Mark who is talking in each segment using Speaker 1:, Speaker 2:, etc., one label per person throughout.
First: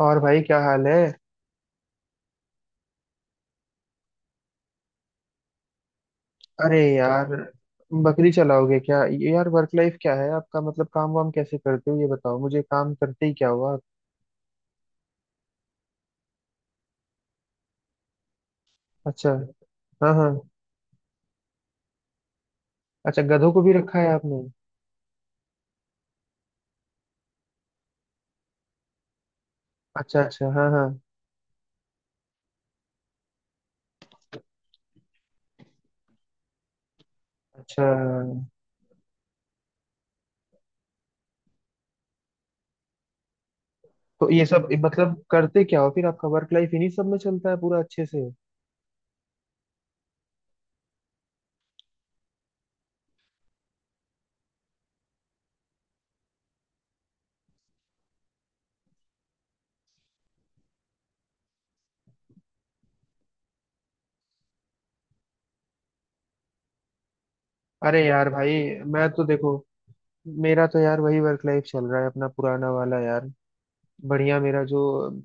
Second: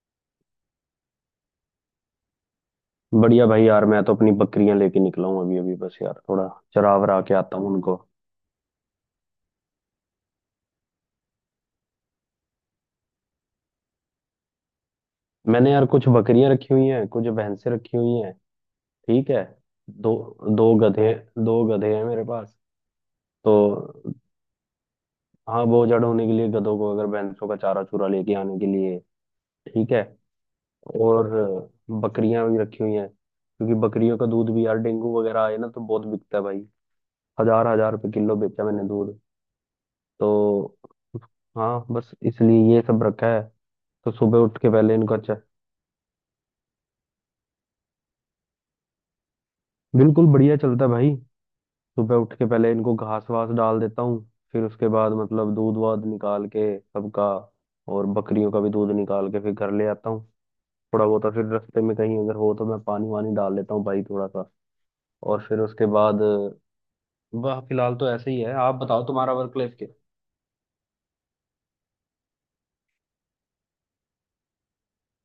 Speaker 1: और भाई क्या हाल है।
Speaker 2: बढ़िया भाई यार मैं तो अपनी बकरियां लेके निकला हूँ अभी अभी। बस यार थोड़ा
Speaker 1: अरे
Speaker 2: चरा वरा
Speaker 1: यार,
Speaker 2: के आता हूँ उनको।
Speaker 1: बकरी चलाओगे क्या? ये यार वर्क लाइफ क्या है आपका? मतलब काम वाम कैसे करते हो, ये बताओ मुझे। काम करते ही क्या हुआ?
Speaker 2: मैंने यार कुछ बकरियां रखी हुई हैं कुछ भैंसें रखी हुई हैं।
Speaker 1: अच्छा।
Speaker 2: ठीक है। दो
Speaker 1: हाँ हाँ।
Speaker 2: दो गधे दो गधे हैं मेरे पास।
Speaker 1: अच्छा, गधों को भी रखा है
Speaker 2: तो
Speaker 1: आपने।
Speaker 2: हाँ, बोझ जड़ होने के लिए गधों को, अगर भैंसों का चारा चूरा लेके आने के लिए। ठीक है।
Speaker 1: अच्छा अच्छा, हाँ हाँ।
Speaker 2: और बकरियां भी रखी हुई हैं क्योंकि बकरियों का दूध भी यार डेंगू वगैरह आए ना तो बहुत बिकता है भाई। हजार
Speaker 1: अच्छा,
Speaker 2: हजार रुपये किलो बेचा मैंने दूध। तो हाँ, बस इसलिए ये सब रखा है। तो
Speaker 1: तो
Speaker 2: सुबह
Speaker 1: ये
Speaker 2: उठ
Speaker 1: सब
Speaker 2: के पहले इनको,
Speaker 1: मतलब
Speaker 2: अच्छा।
Speaker 1: करते क्या हो फिर? आपका वर्क लाइफ इन्हीं सब में चलता है पूरा अच्छे से?
Speaker 2: बिल्कुल, बढ़िया चलता है भाई। सुबह उठ के पहले इनको घास वास डाल देता हूँ। फिर उसके बाद मतलब दूध वाध निकाल के सबका। और बकरियों का भी दूध निकाल के फिर घर ले आता हूँ थोड़ा बहुत। और फिर रास्ते में कहीं अगर हो तो मैं पानी वानी डाल लेता हूँ भाई थोड़ा सा। और फिर उसके बाद, वाह, फिलहाल
Speaker 1: अरे
Speaker 2: तो
Speaker 1: यार
Speaker 2: ऐसे ही
Speaker 1: भाई,
Speaker 2: है। आप बताओ
Speaker 1: मैं तो
Speaker 2: तुम्हारा
Speaker 1: देखो,
Speaker 2: वर्क लाइफ के।
Speaker 1: मेरा तो यार वही वर्क लाइफ चल रहा है अपना पुराना वाला यार। बढ़िया। मेरा जो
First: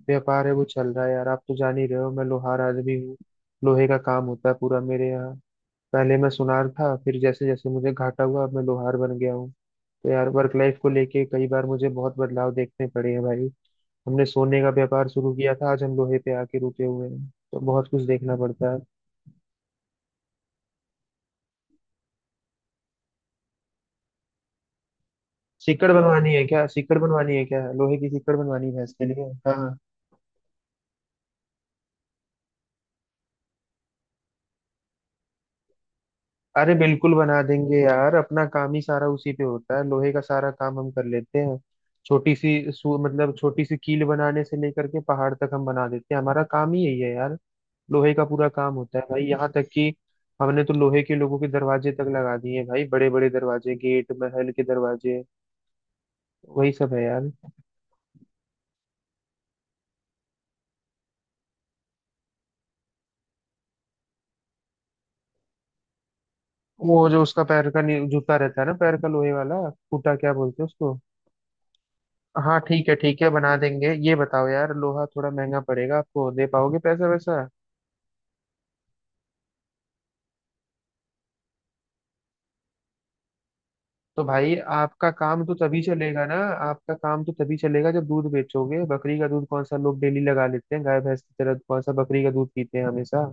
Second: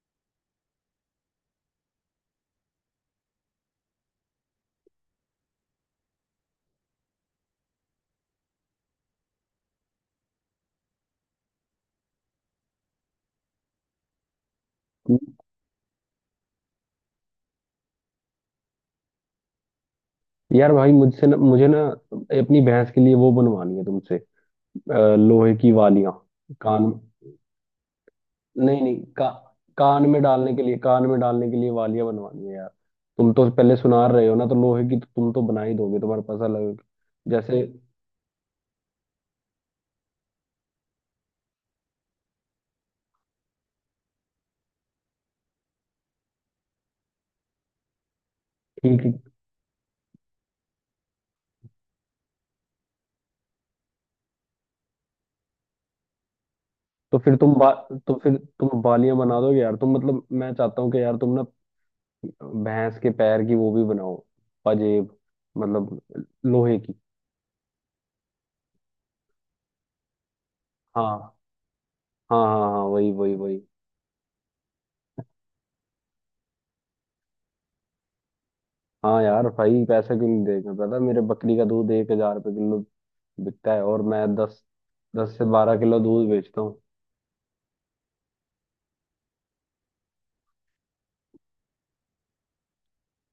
Speaker 1: व्यापार है वो चल रहा है यार। आप तो जान ही रहे हो, मैं लोहार आदमी हूँ। लोहे का काम होता है पूरा मेरे यहाँ। पहले मैं सुनार था, फिर जैसे जैसे मुझे घाटा हुआ, अब मैं लोहार बन गया हूँ। तो यार वर्क लाइफ को लेके कई बार मुझे बहुत बदलाव देखने पड़े हैं भाई। हमने सोने का व्यापार शुरू किया था, आज हम लोहे पे आके रुके हुए हैं, तो बहुत कुछ देखना पड़ता है।
Speaker 2: यार भाई, मुझसे ना मुझे ना अपनी भैंस के लिए वो बनवानी है तुमसे। लोहे की
Speaker 1: सीकड़
Speaker 2: वालियां।
Speaker 1: बनवानी है क्या?
Speaker 2: कान।
Speaker 1: सीकड़ बनवानी है क्या? लोहे की सीकड़ बनवानी है
Speaker 2: नहीं
Speaker 1: भैंस
Speaker 2: नहीं,
Speaker 1: के लिए? हाँ,
Speaker 2: कान में डालने के लिए, वालियां बनवानी है यार। तुम तो पहले सुना रहे हो ना, तो लोहे की तो तुम तो बना ही दोगे, तुम्हारे पास
Speaker 1: अरे
Speaker 2: अलग।
Speaker 1: बिल्कुल बना
Speaker 2: जैसे।
Speaker 1: देंगे यार। अपना काम ही सारा उसी पे होता है, लोहे का सारा काम हम कर लेते हैं। मतलब छोटी सी कील बनाने से लेकर के पहाड़ तक हम बना देते हैं। हमारा काम ही यही है यार। लोहे का पूरा काम होता है
Speaker 2: ठीक है।
Speaker 1: भाई। यहाँ तक कि हमने तो लोहे के लोगों के दरवाजे तक लगा दिए हैं भाई। बड़े बड़े दरवाजे, गेट, महल के दरवाजे। वही सब है
Speaker 2: तो
Speaker 1: यार।
Speaker 2: फिर तुम बा, तो फिर तुम वालियां बना दोगे यार। तुम मतलब, मैं चाहता हूँ कि यार तुम ना भैंस के पैर की वो भी बनाओ। पंजेब मतलब, लोहे की।
Speaker 1: वो जो उसका पैर का जूता रहता है ना, पैर का लोहे वाला, फूटा क्या बोलते हैं उसको?
Speaker 2: हाँ हाँ
Speaker 1: हाँ
Speaker 2: हाँ हाँ,
Speaker 1: ठीक है
Speaker 2: वही
Speaker 1: ठीक है,
Speaker 2: वही
Speaker 1: बना
Speaker 2: वही।
Speaker 1: देंगे। ये बताओ यार, लोहा थोड़ा महंगा पड़ेगा, आपको दे पाओगे पैसा वैसा?
Speaker 2: हाँ यार भाई, पैसा क्यों नहीं देगा, पता है, मेरे बकरी का दूध 1,000 रुपये किलो बिकता है और
Speaker 1: तो
Speaker 2: मैं
Speaker 1: भाई
Speaker 2: दस
Speaker 1: आपका
Speaker 2: दस
Speaker 1: काम
Speaker 2: से
Speaker 1: तो
Speaker 2: बारह
Speaker 1: तभी
Speaker 2: किलो
Speaker 1: चलेगा
Speaker 2: दूध
Speaker 1: ना।
Speaker 2: बेचता हूँ।
Speaker 1: आपका काम तो तभी चलेगा जब दूध बेचोगे। बकरी का दूध कौन सा लोग डेली लगा लेते हैं गाय भैंस की तरह? कौन सा बकरी का दूध पीते हैं हमेशा?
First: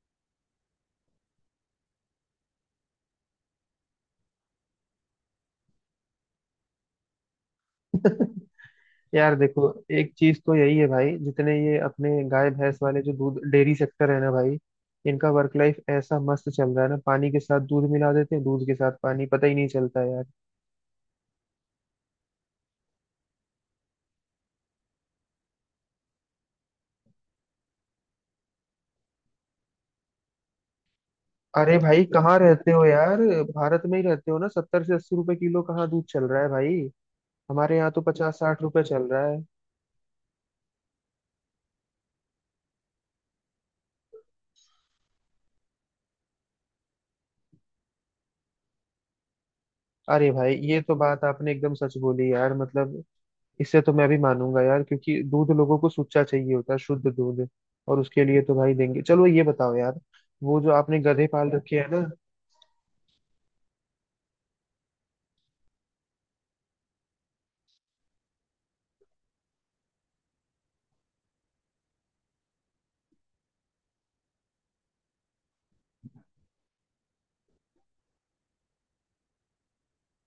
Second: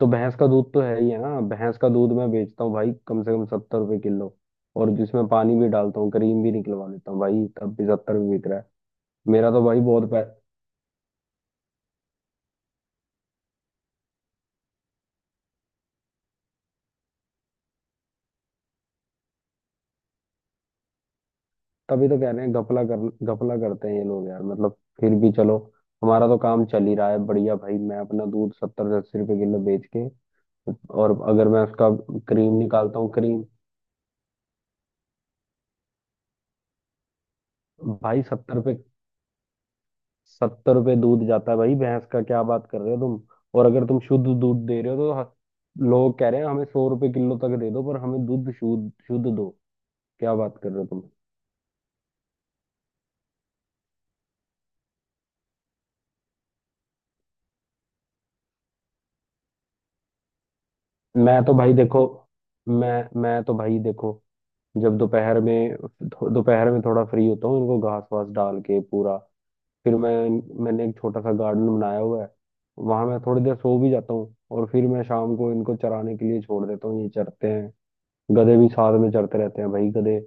Speaker 2: तो भैंस का दूध तो है ही है ना। भैंस का दूध मैं बेचता हूँ भाई कम से कम 70 रुपये किलो, और जिसमें पानी भी डालता हूँ, क्रीम भी निकलवा लेता हूँ भाई, तब भी 70 भी बिक रहा है।
Speaker 1: यार
Speaker 2: मेरा तो
Speaker 1: देखो,
Speaker 2: भाई बहुत
Speaker 1: एक
Speaker 2: पै।
Speaker 1: चीज तो यही है भाई, जितने ये अपने गाय भैंस वाले जो दूध डेयरी सेक्टर है ना भाई, इनका वर्क लाइफ ऐसा मस्त चल रहा है ना। पानी के साथ दूध मिला देते हैं, दूध के साथ पानी, पता ही नहीं चलता है यार।
Speaker 2: तभी तो कह रहे हैं, घपला करते हैं ये लोग यार। मतलब, फिर भी चलो, हमारा तो काम चल ही रहा है बढ़िया भाई। मैं अपना दूध 70 से 80 रुपये किलो बेच के। और अगर मैं
Speaker 1: अरे
Speaker 2: उसका
Speaker 1: भाई, कहाँ
Speaker 2: क्रीम
Speaker 1: रहते हो
Speaker 2: निकालता हूँ,
Speaker 1: यार?
Speaker 2: क्रीम।
Speaker 1: भारत में ही रहते हो ना? 70 से 80 रुपए किलो कहाँ दूध चल रहा है भाई? हमारे यहाँ तो
Speaker 2: भाई
Speaker 1: पचास साठ रुपए चल रहा है।
Speaker 2: 70 रुपये दूध जाता है भाई भैंस का, क्या बात कर रहे हो तुम। और अगर तुम शुद्ध दूध दे रहे हो तो लोग कह रहे हैं हमें 100 रुपए किलो तक दे दो, पर हमें दूध शुद्ध शुद्ध दो।
Speaker 1: अरे
Speaker 2: क्या
Speaker 1: भाई,
Speaker 2: बात कर रहे
Speaker 1: ये
Speaker 2: हो
Speaker 1: तो
Speaker 2: तुम।
Speaker 1: बात आपने एकदम सच बोली यार। मतलब इससे तो मैं भी मानूंगा यार, क्योंकि दूध लोगों को सुच्चा चाहिए होता है, शुद्ध दूध। और उसके लिए तो भाई देंगे। चलो ये बताओ यार, वो जो आपने गधे
Speaker 2: मैं
Speaker 1: पाल
Speaker 2: तो भाई
Speaker 1: रखे हैं
Speaker 2: देखो।
Speaker 1: ना,
Speaker 2: मैं मैं तो भाई देखो, जब दोपहर में थोड़ा फ्री होता हूँ, इनको घास वास डाल के पूरा, फिर मैं, मैंने एक छोटा सा गार्डन बनाया हुआ है, वहां मैं थोड़ी देर सो भी जाता हूँ। और फिर मैं शाम को इनको चराने के लिए छोड़ देता हूँ, ये चरते हैं। गधे भी साथ में चढ़ते रहते हैं भाई। गधे,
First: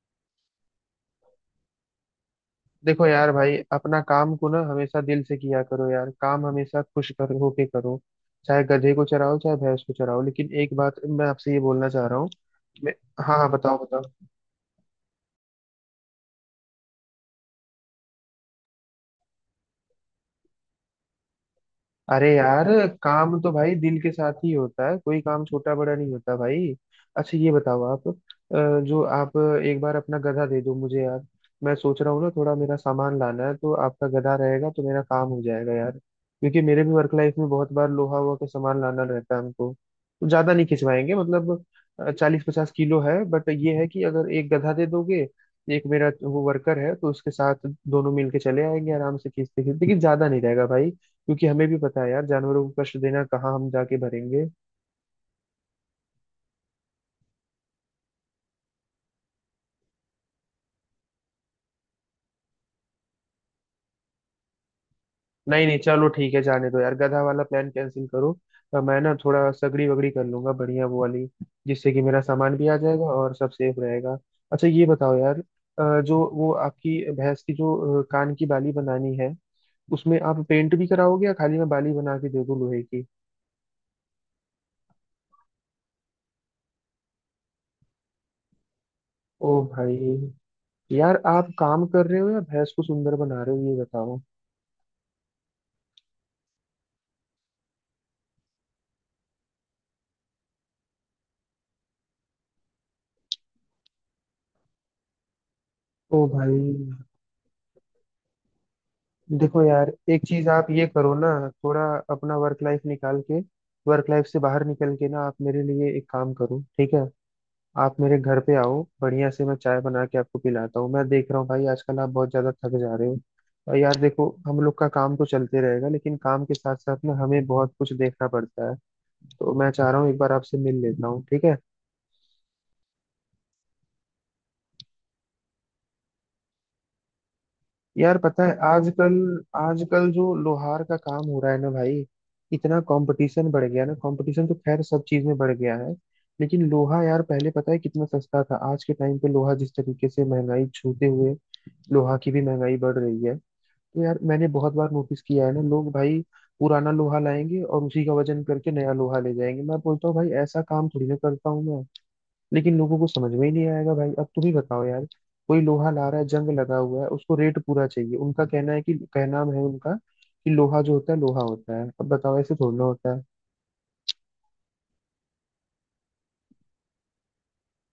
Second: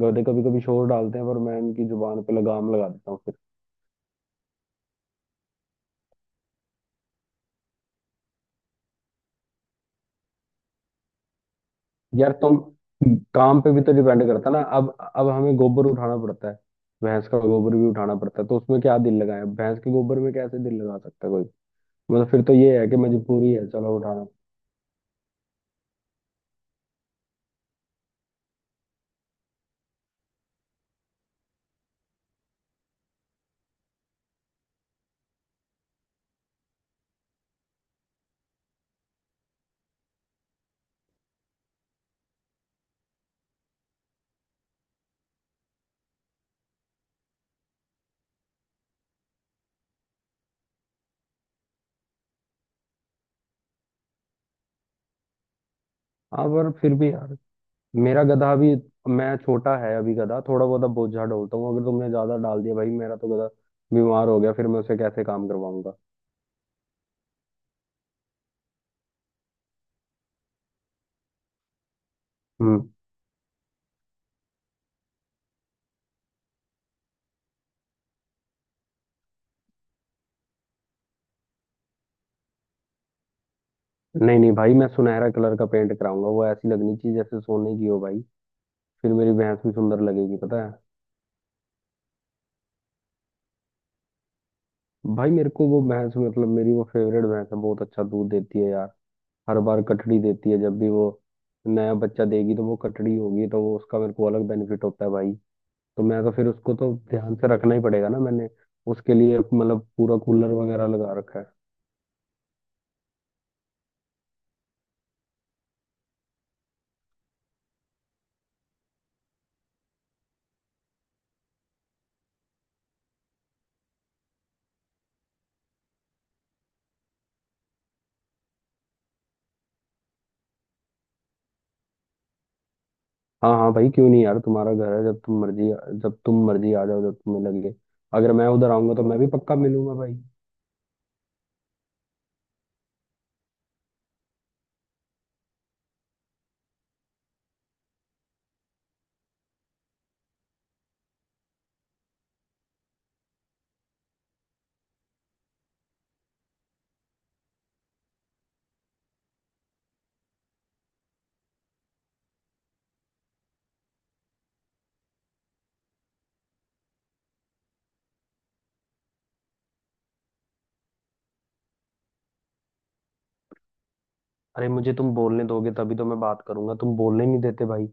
Speaker 2: गधे कभी कभी शोर डालते हैं, पर मैं उनकी जुबान पे लगाम लगा
Speaker 1: देखो
Speaker 2: देता हूँ
Speaker 1: यार
Speaker 2: फिर।
Speaker 1: भाई, अपना काम को ना हमेशा दिल से किया करो यार। काम हमेशा खुश कर होके करो। चाहे गधे को चराओ, चाहे भैंस को चराओ, लेकिन एक बात मैं आपसे ये बोलना चाह रहा हूँ।
Speaker 2: यार तुम,
Speaker 1: मैं- हाँ हाँ,
Speaker 2: काम पे
Speaker 1: बताओ
Speaker 2: भी तो
Speaker 1: बताओ।
Speaker 2: डिपेंड करता है ना अब। अब हमें गोबर उठाना पड़ता है, भैंस का गोबर भी उठाना पड़ता है, तो उसमें क्या दिल लगाए, भैंस के गोबर में कैसे दिल लगा सकता है कोई। मतलब,
Speaker 1: अरे
Speaker 2: फिर तो
Speaker 1: यार,
Speaker 2: ये है कि
Speaker 1: काम तो
Speaker 2: मजबूरी है,
Speaker 1: भाई
Speaker 2: चलो
Speaker 1: दिल के
Speaker 2: उठाना।
Speaker 1: साथ ही होता है। कोई काम छोटा बड़ा नहीं होता भाई। अच्छा ये बताओ, आप जो आप, एक बार अपना गधा दे दो मुझे यार। मैं सोच रहा हूँ ना, थोड़ा मेरा सामान लाना है, तो आपका गधा रहेगा तो मेरा काम हो जाएगा यार। क्योंकि मेरे भी वर्क लाइफ में बहुत बार लोहा वोहा का सामान लाना रहता है हमको। तो ज्यादा नहीं खिंचवाएंगे, मतलब 40 50 किलो है, बट ये है कि अगर एक गधा दे दोगे, एक मेरा वो वर्कर है, तो उसके साथ दोनों मिलके चले आएंगे आराम से खींचते खींचते। लेकिन ज्यादा नहीं रहेगा भाई, क्योंकि हमें भी पता है यार, जानवरों को कष्ट देना, कहाँ हम जाके भरेंगे।
Speaker 2: हाँ, पर फिर भी यार, मेरा गधा भी, मैं, छोटा है अभी गधा, थोड़ा बहुत अब बोझा ढोता हूँ, अगर तुमने ज्यादा डाल दिया भाई, मेरा तो गधा बीमार हो गया, फिर मैं उसे कैसे काम
Speaker 1: नहीं नहीं,
Speaker 2: करवाऊंगा।
Speaker 1: चलो ठीक है, जाने दो यार, गधा वाला प्लान कैंसिल करो। मैं ना थोड़ा सगड़ी वगड़ी कर लूंगा बढ़िया वो वाली, जिससे कि मेरा सामान भी आ
Speaker 2: हम्म।
Speaker 1: जाएगा और सब सेफ रहेगा। अच्छा ये बताओ यार, जो वो आपकी भैंस की जो कान की बाली बनानी है, उसमें आप पेंट भी कराओगे या खाली मैं बाली बना के दे दूं लोहे की?
Speaker 2: नहीं नहीं भाई, मैं सुनहरा कलर का पेंट कराऊंगा, वो ऐसी लगनी चाहिए जैसे सोने की हो भाई। फिर मेरी
Speaker 1: ओ
Speaker 2: भैंस भी सुंदर
Speaker 1: भाई,
Speaker 2: लगेगी, पता है।
Speaker 1: यार आप काम कर रहे हो या भैंस को सुंदर बना रहे हो, ये बताओ?
Speaker 2: भाई मेरे को वो भैंस, मतलब, मेरी वो फेवरेट भैंस है, बहुत अच्छा दूध देती है यार। हर बार कटड़ी देती है, जब भी वो नया बच्चा देगी तो वो कटड़ी होगी, तो वो उसका मेरे को अलग बेनिफिट होता है भाई। तो
Speaker 1: ओ
Speaker 2: मैं तो फिर
Speaker 1: भाई,
Speaker 2: उसको तो ध्यान से रखना ही पड़ेगा ना। मैंने उसके लिए
Speaker 1: देखो
Speaker 2: मतलब
Speaker 1: यार,
Speaker 2: पूरा
Speaker 1: एक चीज
Speaker 2: कूलर
Speaker 1: आप ये
Speaker 2: वगैरह
Speaker 1: करो
Speaker 2: लगा
Speaker 1: ना,
Speaker 2: रखा है।
Speaker 1: थोड़ा अपना वर्क लाइफ निकाल के, वर्क लाइफ से बाहर निकल के ना आप मेरे लिए एक काम करो, ठीक है? आप मेरे घर पे आओ, बढ़िया से मैं चाय बना के आपको पिलाता हूँ। मैं देख रहा हूँ भाई, आजकल आप बहुत ज्यादा थक जा रहे हो। और यार देखो, हम लोग का काम तो चलते रहेगा, लेकिन काम के साथ साथ ना हमें बहुत कुछ देखना पड़ता है। तो मैं चाह रहा हूँ एक बार आपसे मिल लेता हूँ, ठीक है?
Speaker 2: हाँ हाँ भाई, क्यों नहीं यार, तुम्हारा घर है, जब तुम मर्जी, जब तुम मर्जी आ जाओ, जब तुम्हें लगे।
Speaker 1: यार
Speaker 2: अगर
Speaker 1: पता
Speaker 2: मैं
Speaker 1: है
Speaker 2: उधर आऊंगा तो
Speaker 1: आजकल,
Speaker 2: मैं भी पक्का मिलूंगा
Speaker 1: आजकल
Speaker 2: भाई।
Speaker 1: जो लोहार का काम हो रहा है ना भाई, इतना कंपटीशन बढ़ गया ना। कंपटीशन तो खैर सब चीज में बढ़ गया है। लेकिन लोहा यार, पहले पता है कितना सस्ता था, आज के टाइम पे लोहा जिस तरीके से महंगाई छूते हुए, लोहा की भी महंगाई बढ़ रही है। तो यार मैंने बहुत बार नोटिस किया है ना लोग भाई, पुराना लोहा लाएंगे और उसी का वजन करके नया लोहा ले जाएंगे। मैं बोलता हूँ भाई, ऐसा काम थोड़ी ना करता हूँ मैं। लेकिन लोगों को समझ में ही नहीं आएगा भाई। अब तुम ही बताओ यार, कोई लोहा ला रहा है, जंग लगा हुआ है, उसको रेट पूरा चाहिए। उनका कहना है कि, कहना है उनका कि लोहा जो होता है, लोहा होता है। अब बताओ, ऐसे थोड़ा होता है?
Speaker 2: अरे, मुझे तुम बोलने दोगे तभी तो मैं बात करूंगा, तुम बोलने नहीं देते भाई।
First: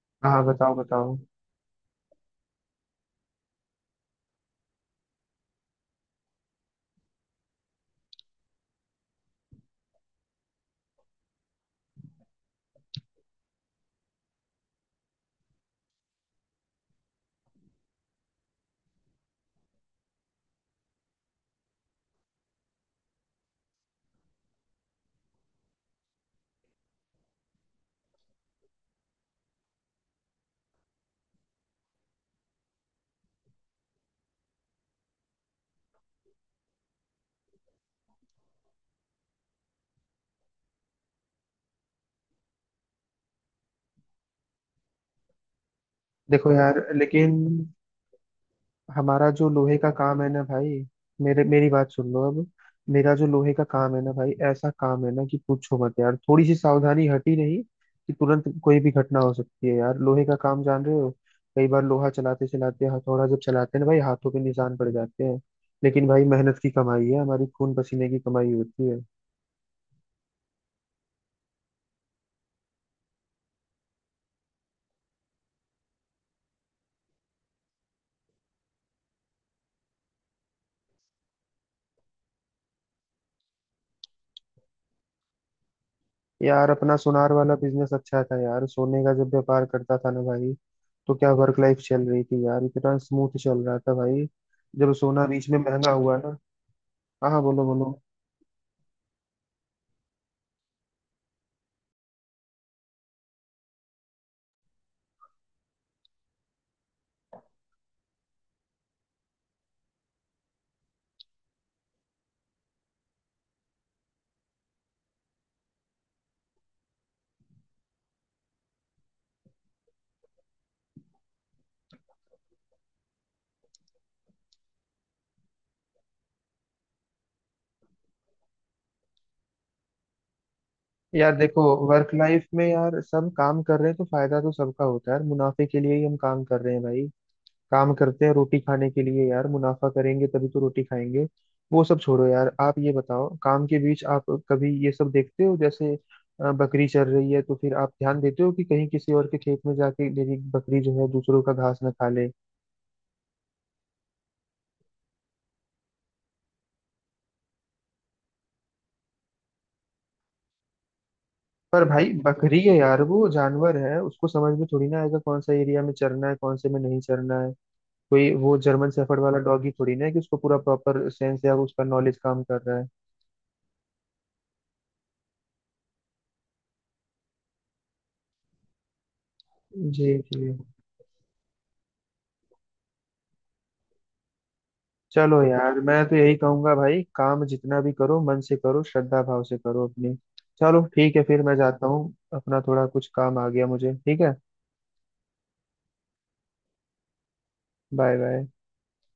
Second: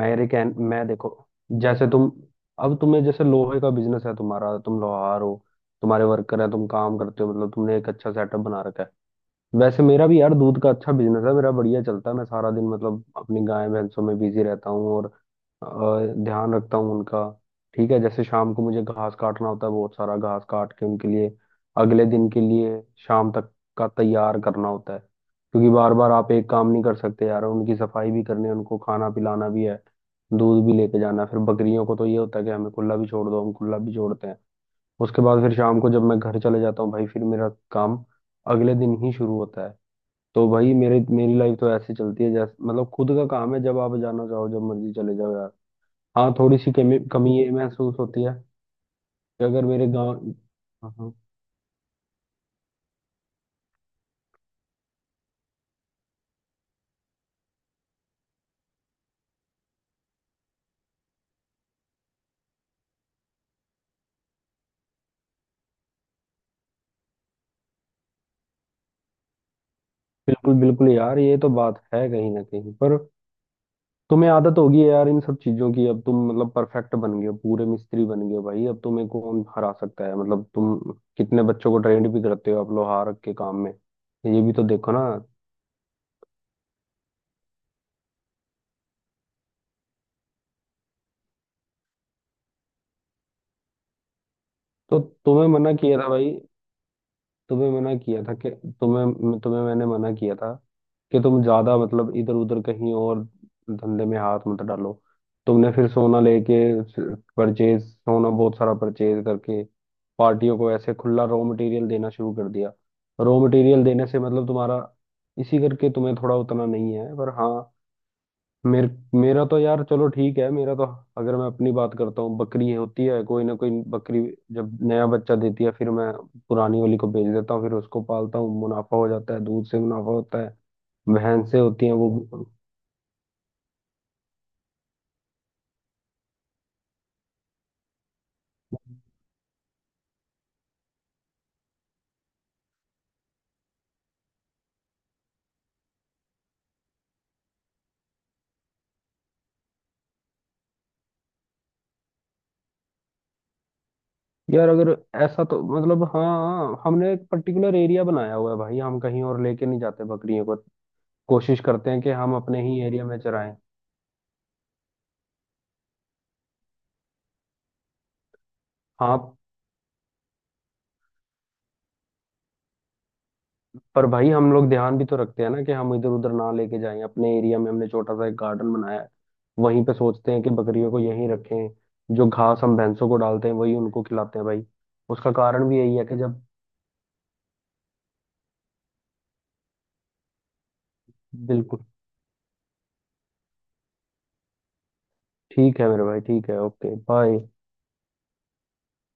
Speaker 2: मेरे
Speaker 1: हाँ
Speaker 2: कह,
Speaker 1: बताओ
Speaker 2: मैं देखो,
Speaker 1: बताओ।
Speaker 2: जैसे तुम, अब तुम्हें, जैसे लोहे का बिजनेस है तुम्हारा, तुम लोहार हो, तुम्हारे वर्कर हैं, तुम काम करते हो, मतलब तुमने एक अच्छा सेटअप बना रखा है। वैसे मेरा भी यार दूध का अच्छा बिजनेस है, मेरा बढ़िया चलता है, मैं सारा दिन मतलब अपनी गाय भैंसों में बिजी रहता हूँ, और ध्यान रखता हूँ उनका। ठीक है, जैसे शाम को मुझे घास काटना होता है, बहुत सारा घास काट के उनके लिए अगले दिन के लिए, शाम तक का तैयार करना होता है। क्योंकि बार बार आप एक काम नहीं कर सकते यार, उनकी सफाई भी करनी है, उनको खाना पिलाना भी है, दूध भी लेके जाना है। फिर बकरियों को तो ये होता है कि हमें खुला भी छोड़ दो, हम खुला भी छोड़ते हैं। उसके बाद फिर शाम को जब मैं घर चले जाता हूँ भाई, फिर मेरा काम अगले दिन ही शुरू होता है। तो भाई मेरे मेरी लाइफ तो ऐसे चलती है जैसे, मतलब, खुद का काम है, जब आप जाना चाहो जब मर्जी चले जाओ यार। हाँ,
Speaker 1: देखो
Speaker 2: थोड़ी सी
Speaker 1: यार
Speaker 2: कमी
Speaker 1: लेकिन,
Speaker 2: कमी ये महसूस होती है
Speaker 1: हमारा
Speaker 2: कि
Speaker 1: जो
Speaker 2: अगर
Speaker 1: लोहे
Speaker 2: मेरे
Speaker 1: का
Speaker 2: गांव।
Speaker 1: काम है ना भाई,
Speaker 2: हाँ हाँ।
Speaker 1: मेरे मेरी बात सुन लो अब। मेरा जो लोहे का काम है ना भाई, ऐसा काम है ना कि पूछो मत यार। थोड़ी सी सावधानी हटी नहीं कि तुरंत कोई भी घटना हो सकती है यार। लोहे का काम जान रहे हो, कई बार लोहा चलाते चलाते, हथौड़ा जब चलाते हैं ना भाई, हाथों पे निशान पड़ जाते हैं। लेकिन भाई मेहनत की कमाई है, हमारी खून पसीने की कमाई होती है।
Speaker 2: बिल्कुल बिल्कुल यार, ये तो बात है कहीं ना कहीं पर। तुम्हें आदत होगी है यार इन सब चीजों की, अब तुम मतलब परफेक्ट बन गए हो, पूरे मिस्त्री बन गए हो भाई, अब तुम्हें कौन हरा सकता है, मतलब तुम कितने बच्चों को ट्रेंड भी करते हो आप लोहार के काम में, ये भी तो देखो ना।
Speaker 1: यार अपना सुनार वाला बिजनेस अच्छा था यार। सोने का जब व्यापार करता था ना भाई, तो क्या वर्क लाइफ चल रही थी यार, इतना स्मूथ चल रहा था भाई। जब
Speaker 2: तो
Speaker 1: सोना
Speaker 2: तुम्हें
Speaker 1: बीच में
Speaker 2: मना
Speaker 1: महंगा
Speaker 2: किया था
Speaker 1: हुआ
Speaker 2: भाई,
Speaker 1: ना, हाँ हाँ बोलो
Speaker 2: तुम्हें मना
Speaker 1: बोलो।
Speaker 2: किया था कि, तुम्हें तुम्हें मैंने मना किया था कि तुम ज्यादा मतलब इधर उधर कहीं और धंधे में हाथ मत डालो। तुमने फिर सोना लेके परचेज, सोना बहुत सारा परचेज करके पार्टियों को ऐसे खुला रॉ मटेरियल देना शुरू कर दिया। रॉ मटेरियल देने से मतलब तुम्हारा, इसी करके तुम्हें थोड़ा, उतना नहीं है पर। हाँ, मेर, मेरा तो यार चलो ठीक है। मेरा तो, अगर मैं अपनी बात करता हूँ, बकरी होती है कोई ना कोई बकरी, जब नया बच्चा देती है, फिर मैं पुरानी वाली को बेच देता हूँ, फिर उसको पालता हूँ, मुनाफा हो जाता है, दूध से मुनाफा होता है।
Speaker 1: यार
Speaker 2: भैंसें
Speaker 1: देखो,
Speaker 2: होती हैं
Speaker 1: वर्क
Speaker 2: वो।
Speaker 1: लाइफ में यार सब काम कर रहे हैं तो फायदा तो सबका होता है यार। मुनाफे के लिए ही हम काम कर रहे हैं भाई। काम करते हैं रोटी खाने के लिए यार, मुनाफा करेंगे तभी तो रोटी खाएंगे। वो सब छोड़ो यार, आप ये बताओ, काम के बीच आप कभी ये सब देखते हो, जैसे बकरी चर रही है तो फिर आप ध्यान देते हो कि कहीं किसी और के खेत में जाके मेरी बकरी जो है दूसरों का घास ना खा ले?
Speaker 2: यार अगर ऐसा, तो मतलब हाँ, हमने एक पर्टिकुलर एरिया बनाया हुआ है भाई, हम कहीं और लेके नहीं जाते बकरियों को, कोशिश
Speaker 1: पर
Speaker 2: करते हैं कि
Speaker 1: भाई
Speaker 2: हम
Speaker 1: बकरी
Speaker 2: अपने
Speaker 1: है
Speaker 2: ही
Speaker 1: यार,
Speaker 2: एरिया में
Speaker 1: वो
Speaker 2: चराएं।
Speaker 1: जानवर है, उसको समझ में थोड़ी ना आएगा कौन सा एरिया में चरना है, कौन से में नहीं चरना है। कोई वो जर्मन
Speaker 2: हाँ,
Speaker 1: शेफर्ड वाला डॉगी थोड़ी ना है कि उसको पूरा प्रॉपर सेंस या उसका नॉलेज काम कर रहा है।
Speaker 2: पर भाई हम लोग ध्यान भी तो रखते हैं ना, कि हम इधर उधर ना लेके जाएं, अपने एरिया में हमने छोटा सा एक गार्डन बनाया है, वहीं पे
Speaker 1: जी
Speaker 2: सोचते हैं कि
Speaker 1: जी।
Speaker 2: बकरियों को यहीं रखें। जो घास हम भैंसों को डालते हैं वही उनको खिलाते हैं भाई। उसका
Speaker 1: चलो
Speaker 2: कारण
Speaker 1: यार,
Speaker 2: भी यही
Speaker 1: मैं
Speaker 2: है
Speaker 1: तो
Speaker 2: कि
Speaker 1: यही
Speaker 2: जब।
Speaker 1: कहूंगा भाई, काम जितना भी करो मन से करो, श्रद्धा भाव से करो अपनी। चलो ठीक है, फिर मैं
Speaker 2: बिल्कुल।
Speaker 1: जाता हूँ, अपना थोड़ा कुछ काम आ गया मुझे, ठीक है?
Speaker 2: ठीक है मेरे भाई, ठीक है, ओके, बाय।
Speaker 1: Bye bye.